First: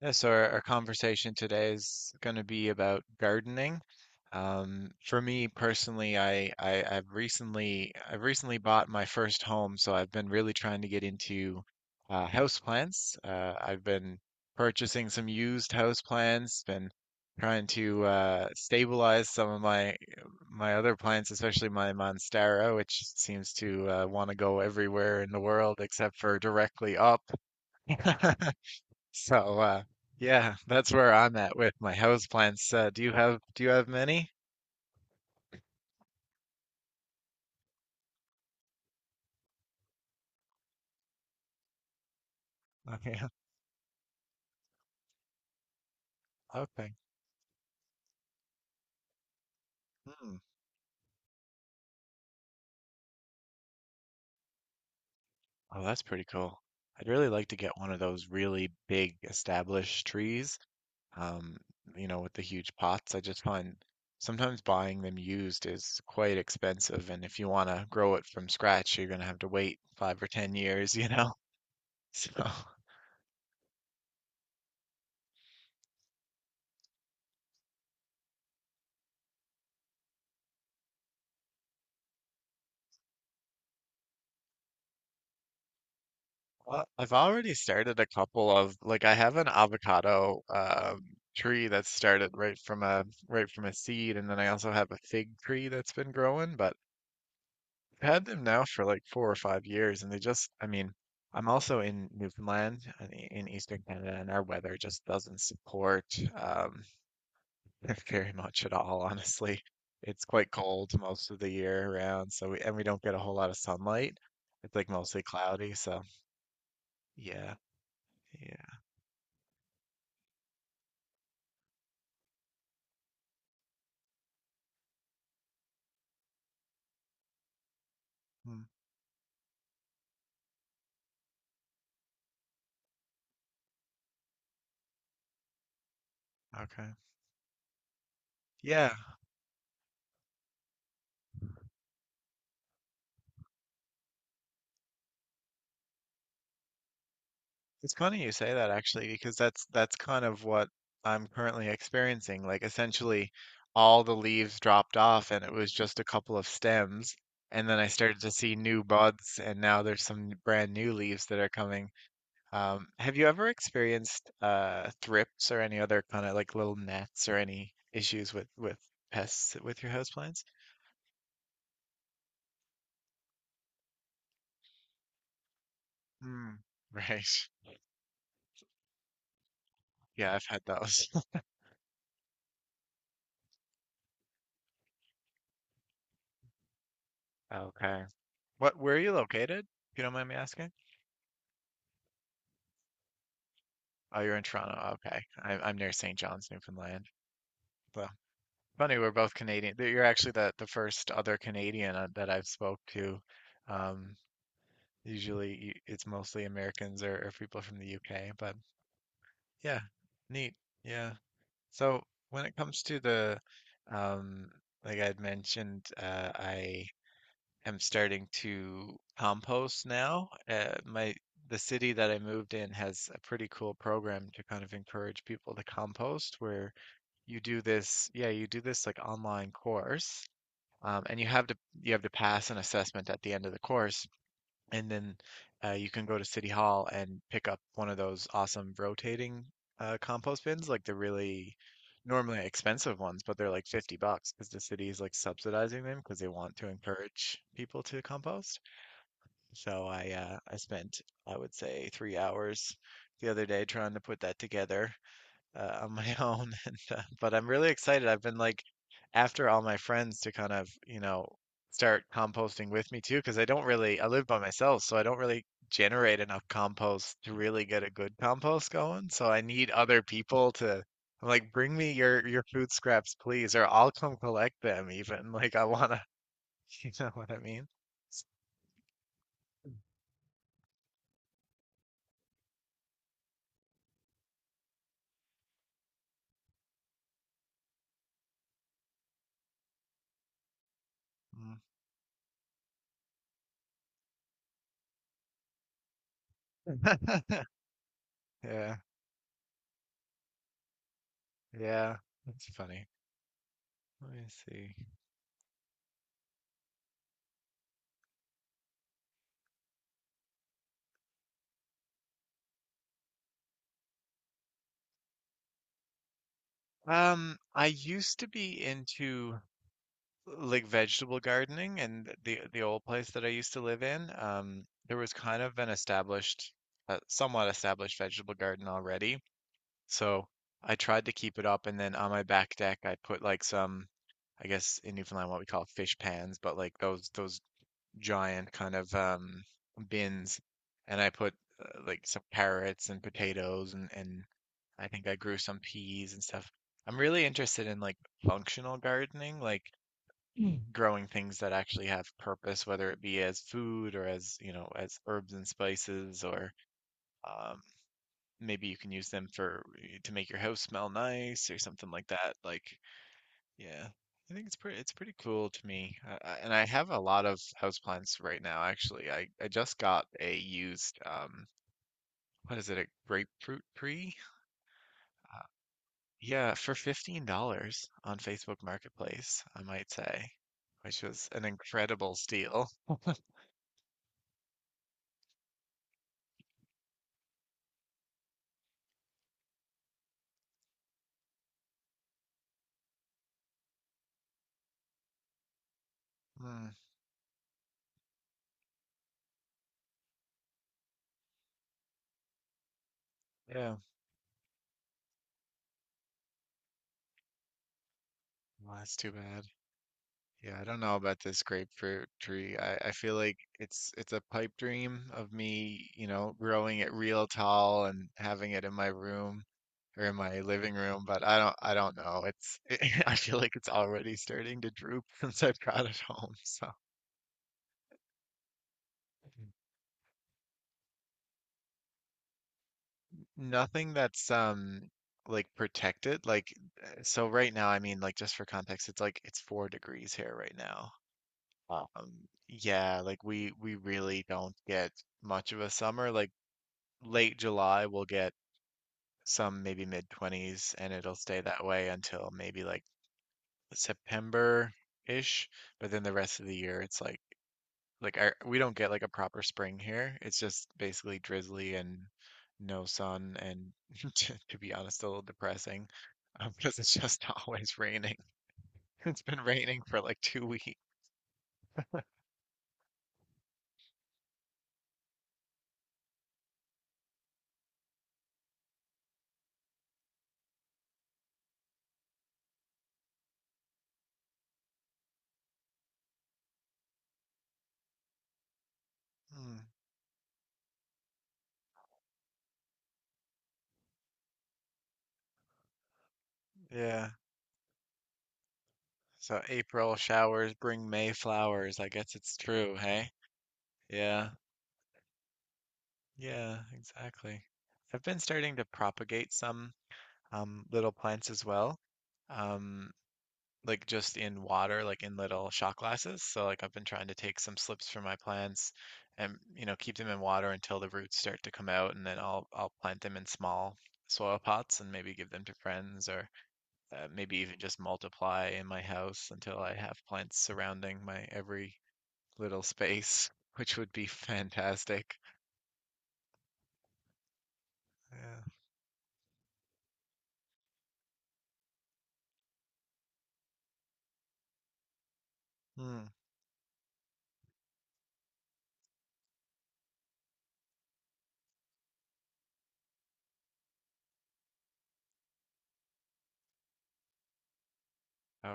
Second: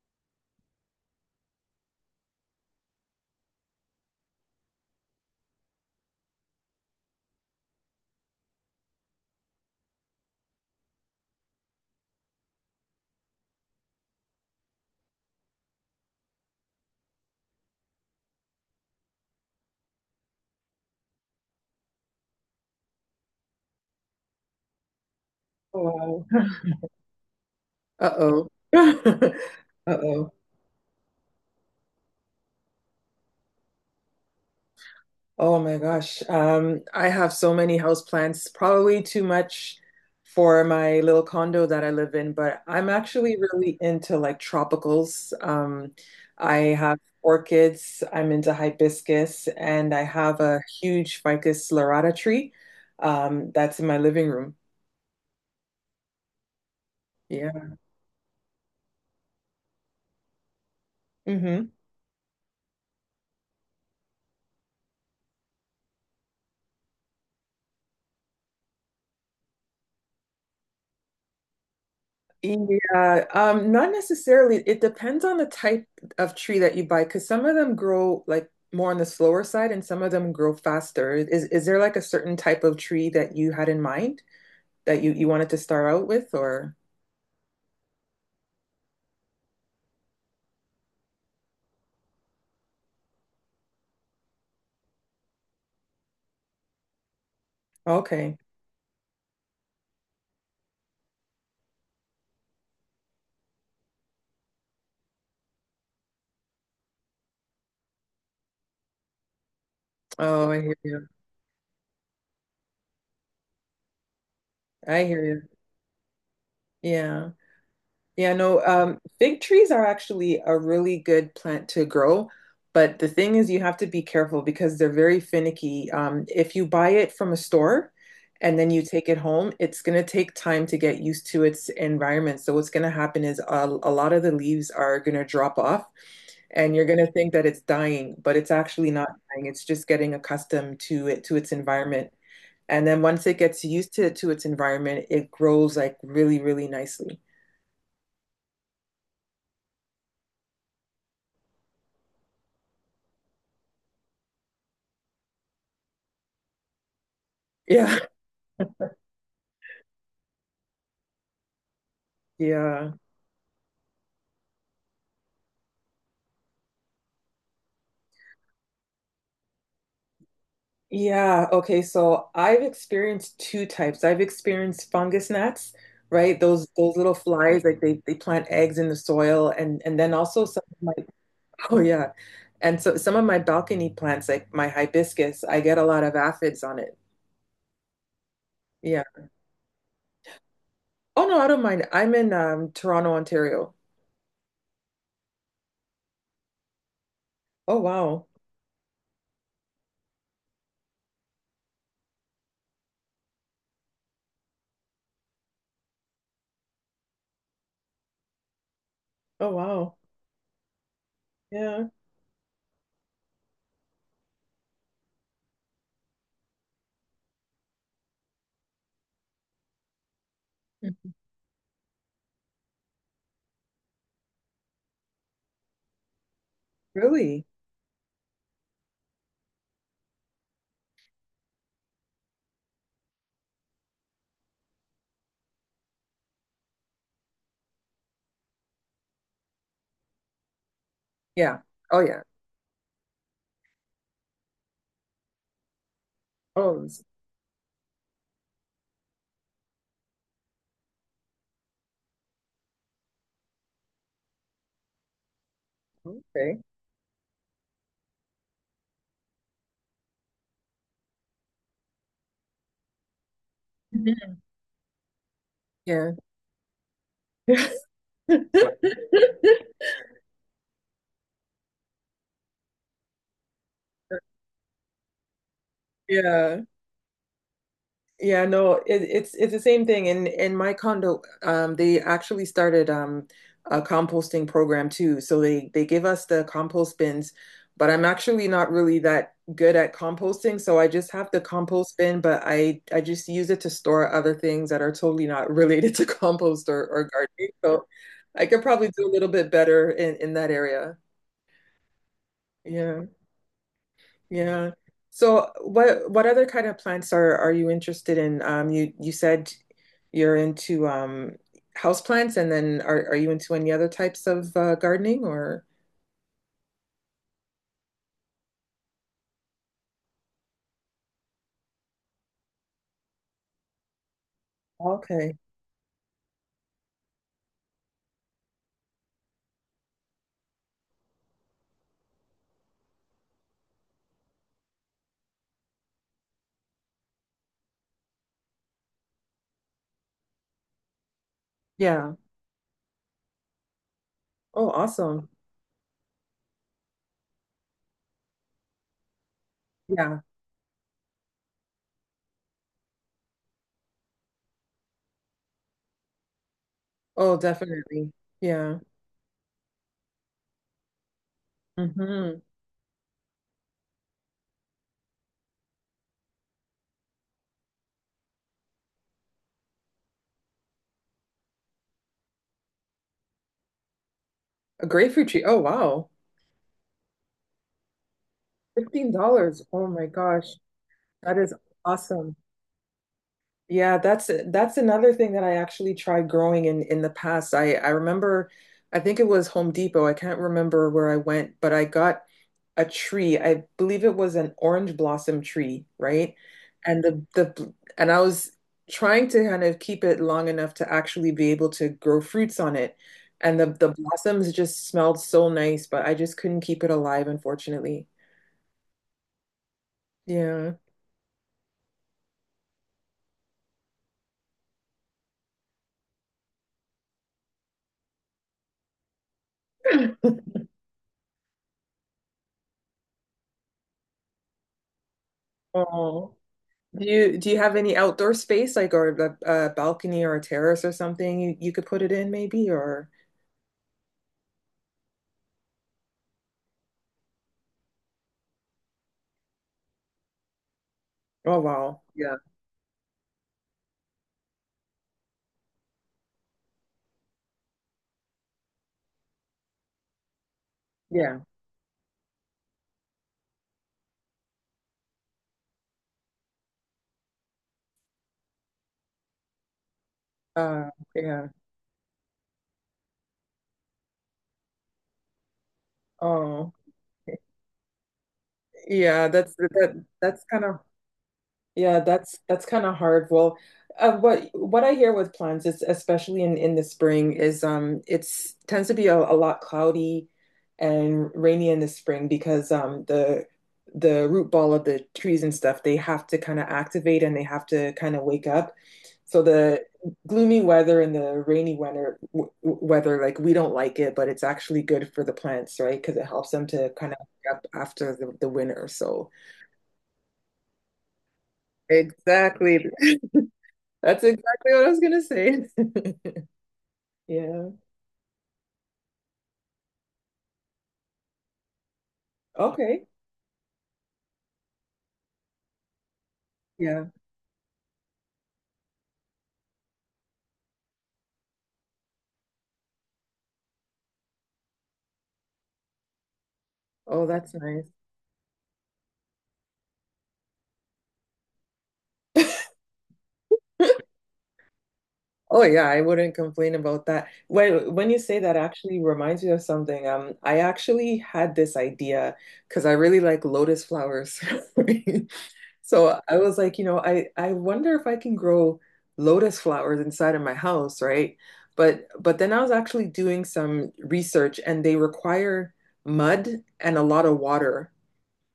Yeah, so our conversation today is going to be about gardening. For me personally, I've recently bought my first home, so I've been really trying to get into houseplants. I've been purchasing some used houseplants, been trying to stabilize some of my other plants, especially my monstera, which seems to want to go everywhere in the world except Oh, for directly up. uh-oh. So uh Uh-oh. yeah, that's where I'm at with my houseplants. Do you have many? Oh my gosh. I have so many houseplants, probably too much for my little condo that I live in, but I'm Okay. actually really into like tropicals. I Okay. have orchids, I'm into hibiscus, and I Hmm. have a huge Ficus lirata tree, that's in my living room. Oh, that's pretty cool. I'd really like Yeah. to get one of those really big established trees, um, Hmm. you know, with the huge pots. I just find sometimes buying them used is quite expensive, and if you want to grow it from scratch, you're going to have to wait 5 or 10 years, you know. So, Yeah, not necessarily. It depends on the type of tree that you buy, because some of them grow like more on the slower side, and some of them grow faster. Is there like a certain type of tree that you had in mind that you wanted to start out with, or Well, I've already started a couple of like I have an avocado tree that's started right from a seed, and then I also have a fig tree that's been growing. But I've had okay? them now for like 4 or 5 years, and they just I mean I'm also in Newfoundland, in Eastern Canada, and our weather just doesn't support um, very much at all, honestly. It's quite Oh, I hear cold you. most of the year around, so we and we don't get a whole lot of sunlight. It's like I mostly hear you. cloudy, so Yeah. yeah, Yeah, no, yeah. Fig trees are actually a really good plant to grow, but the thing is, you have to be careful because they're very finicky. If you buy it from a store and Mm, then you take it home, it's going to take time to get used to its environment. So, what's going to happen is a lot of the leaves are going to drop off, and you're okay. going to think that it's dying, but it's actually Yeah, not dying. It's just getting accustomed to to its environment. And then once it gets used to its environment, it grows like really, really nicely. it's funny you say that actually, because that's kind of what I'm currently experiencing. Like essentially all the leaves dropped off and it was just a couple of stems. And then I Yeah. started to see new buds and now there's some brand new leaves that are coming. Yeah. Have you ever experienced thrips or any other kind of like little gnats or any issues with pests with your houseplants? Yeah. Okay. So I've experienced two types. I've experienced fungus gnats, right? Hmm, Those little right. flies, like they plant eggs in the soil and then Yeah, also I've had some of my those. oh yeah. And so some of my balcony plants, like my hibiscus, I get a lot of aphids on it. Okay. What, where are Yeah. you located, if you don't mind me asking? Oh no, I don't mind. I'm in Toronto, Ontario. Oh, you're in Toronto. Okay. I'm near St. John's, Newfoundland. Oh So wow. funny, we're both Canadian. That You're actually the first other Canadian that I've spoke to. Um, Usually it's mostly Americans or people from the UK, but Oh yeah, wow. neat. Yeah. Yeah. So when it comes to the, um, like I had mentioned, I am starting to compost now. Mhm. My the city that I moved in has a pretty cool program to kind of encourage people to compost, where you Really? do this, yeah, you do this like online course, and you have to pass an assessment at the end of the course, and then you can go to City Hall and pick up one of those awesome rotating compost bins, like the really Yeah. Oh yeah. normally expensive ones, but they're like 50 bucks because the city is like subsidizing them because they want to Oh, it's- encourage people to compost. So I spent I would say 3 hours the other day trying to put that together on my own. okay. But I'm really excited. I've been like after all my friends to kind of, you know, start composting with me too, because I don't really, I live Mhm. by myself, so I don't really Yeah. generate enough compost to really get a good compost going. So I need other people to, I'm like, bring me your food scraps, please, or I'll come collect them even. Like I wanna, Yeah. you know what I mean? Yeah, no, it's it's the same thing. In my condo, they actually started a composting program too. So they give us the compost bins, but I'm actually not really that good at composting, so I just have the Mm. compost bin, but I just use it to store other things that are totally not related to compost or gardening. So I could Yeah, probably do a little bit better in that area. yeah, that's funny. Yeah. Let me Yeah. see. So what other kind of plants are you interested in? You said you're into house plants and then are you into any other types of gardening or? I used to be into like vegetable gardening and the old place that I used to live in, there was Okay. kind of an established, somewhat established vegetable garden already. So I tried to keep it up, and then on my back deck, I put like some, I guess in Newfoundland what we call fish pans, but like those giant kind of bins, and I put like Yeah. some carrots and potatoes, and Oh, I think I awesome. grew some peas and stuff. I'm really interested in like functional gardening, like Yeah. growing things that actually have purpose, whether it be as food or as, you know, as herbs and spices, or Oh, um, definitely. maybe you Yeah. can use them for eh, to make your house smell nice or something like that. Mm-hmm. Like, yeah, I think it's pretty cool to me. And I have a lot of houseplants right now, actually. I just got a used what is it, a grapefruit tree? A grapefruit Uh, tree. Oh, wow. yeah, for $15 on Facebook Marketplace, I $15. Oh might my say, gosh. which was That an is incredible awesome. steal. Yeah, that's another thing that I actually tried growing in the past. I remember I think it was Home Depot. I can't remember where I went, but I got a tree. I believe it was an orange blossom tree, right? Mm, And the and I was trying to kind of keep it long enough to actually be able to grow fruits on it. And the yeah. the blossoms just smelled so nice, but I just couldn't keep it alive, unfortunately. Well, that's too bad. Yeah, I Yeah. don't know about this grapefruit tree. I feel like it's a pipe dream of me, you know, growing it real tall and having it in my room or in my living room, but I don't know. It's I feel like it's already starting to droop since I brought it home. Oh. So Do you have any outdoor space like or a balcony or a terrace or something you could put it in maybe or nothing that's like protected. Like so right now, I mean like just for context, it's 4 degrees here right now. oh Wow. wow yeah Yeah, like we really don't get much of a summer. Like late July, we'll get some maybe mid 20s, and it'll yeah stay that way until maybe like September-ish. But then the rest of the year, it's like our, we don't get like a proper spring here. It's just uh basically yeah drizzly and no sun, and to be honest, a little depressing oh because it's just always raining. It's yeah been that's raining for that like that's two kind weeks. of Yeah, that's kind of hard. Well, what I hear with plants is especially in the spring is it's tends to be a lot cloudy and rainy in the spring because the root ball of the trees and stuff they have to kind of activate and they have to kind of wake up. So Mm, the gloomy weather and the rainy weather w weather like we don't like it, but it's actually good for the plants, right? Because it helps them to yeah. kind of wake up after the winter. So So April showers bring May flowers. I guess it's true, exactly. hey? That's Yeah, exactly what I was gonna say. yeah, exactly. Yeah. I've been starting to propagate some little plants as well, um, Okay. like just in water, like in little shot glasses. So like I've been Yeah. trying to take some slips from my plants and you know keep them in water until the roots start to come out, and then I'll plant them in small soil pots and maybe give them to friends or Oh, maybe that's even just nice. multiply in my house until I have plants surrounding my every little space, which would be fantastic. Oh yeah, I wouldn't complain about that. When you say Yeah. that actually reminds me of something. I actually had this idea because I really like lotus flowers. Hmm. So I was like, you know, I wonder if I can grow lotus flowers inside of my house, right? But then I was actually doing some research and they require mud and a lot of water.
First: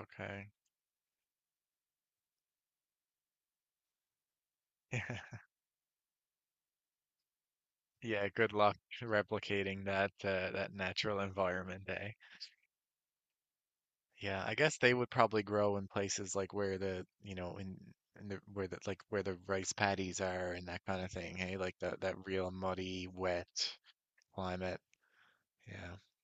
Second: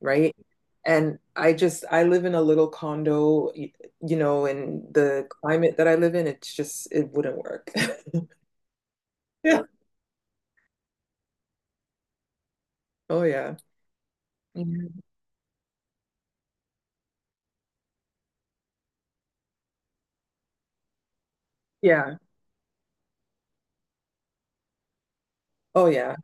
Right? And I just, I live in a little condo, you know, and Yeah. the climate that I live in, it's just, it wouldn't work. Yeah, good luck Yeah. replicating that that natural environment, eh? Oh, yeah. Yeah, I guess they Mhm. would probably grow in places like where the, you know, in the where the like where the rice paddies are and that kind of thing, hey? Like Yeah. that real muddy, wet climate. Oh, Yeah. yeah.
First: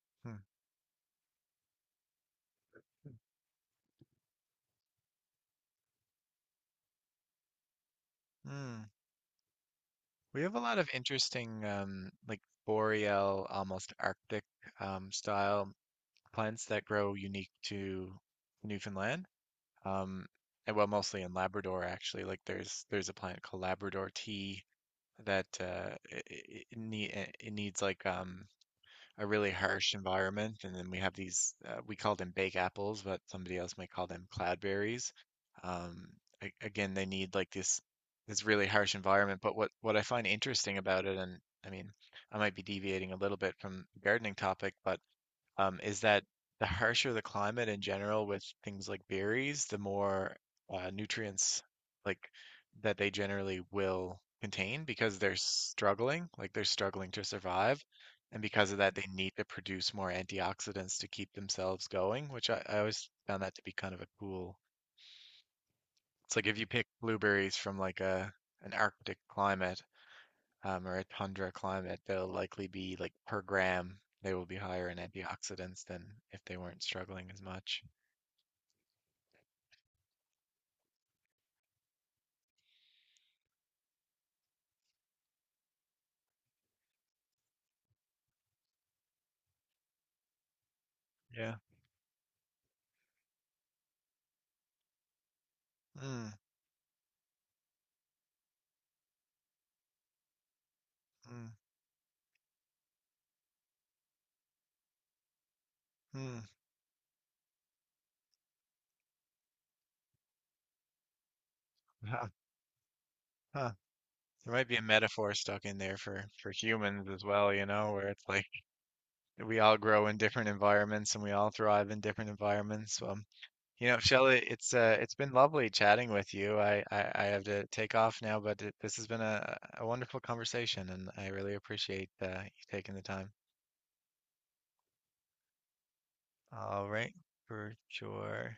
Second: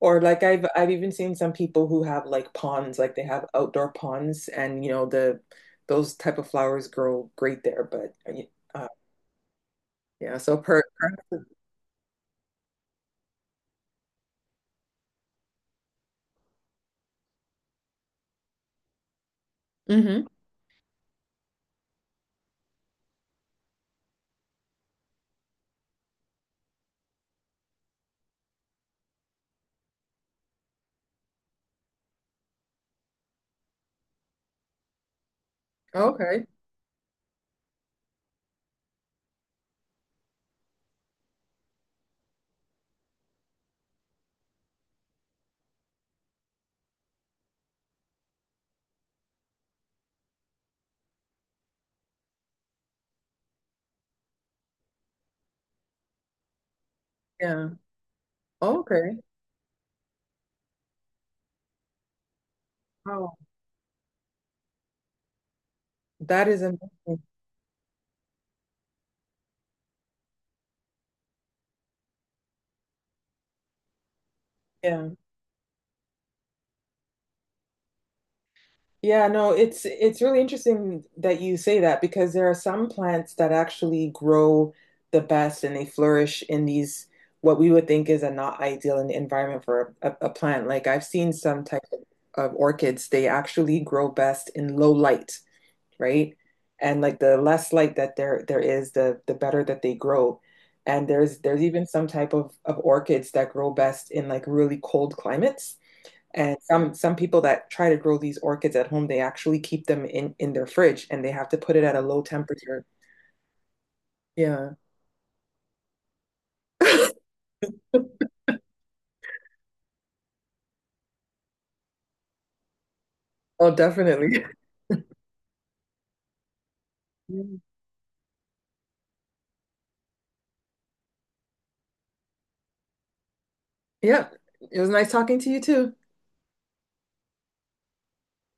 Or like Hmm. I've even seen some people who have like ponds, like they have outdoor ponds, and you know the those type of flowers grow great there. But Hmm. uh, yeah, We have so a lot per of interesting like boreal, almost Arctic style plants that grow unique to Newfoundland. hmm Um, and well, mostly in Labrador actually. Like there's a plant called Labrador tea that it needs like a really harsh environment. And then we have these we call them bake apples, but somebody else might call them cloudberries. Um, okay. Again, they need like this really harsh environment. But what I find interesting about it, and I mean, I might be deviating a little bit from the gardening topic, but is that the harsher the climate in general with things like berries, the more nutrients like that they generally will contain because they're struggling, like they're struggling to Yeah. survive. And because of that, they Okay. need to produce more antioxidants to keep themselves going, which I always Wow. found that to be kind of a cool. It's like That if is you pick amazing. blueberries from like a an Arctic climate, or a tundra climate, they'll likely be like per gram, they will be higher in Yeah. antioxidants than if they weren't struggling as much. Yeah, no, it's really interesting that you say that because there are some plants that actually grow the best and they flourish in these what we would think is a not ideal environment for a plant. Like I've seen Yeah. some type of orchids, they actually grow best in low light, Mm, right? And like the less light that there is, the better that they grow. And there's mm, there's even some type of orchids that grow best in like really cold climates. mm. And some people that try to grow these orchids at home, they actually keep them in their fridge and they have to put it at a low Huh, temperature. huh. There might Yeah. be a metaphor stuck in there for humans as well, you know, where it's like we all grow in different environments and we all thrive in different environments. Oh, You know, Shelley, definitely. It's been lovely chatting with you. I have to take off now, but it, this has been a wonderful conversation, and I really appreciate you taking the time. Yeah. It was nice talking to you too. All right, for sure.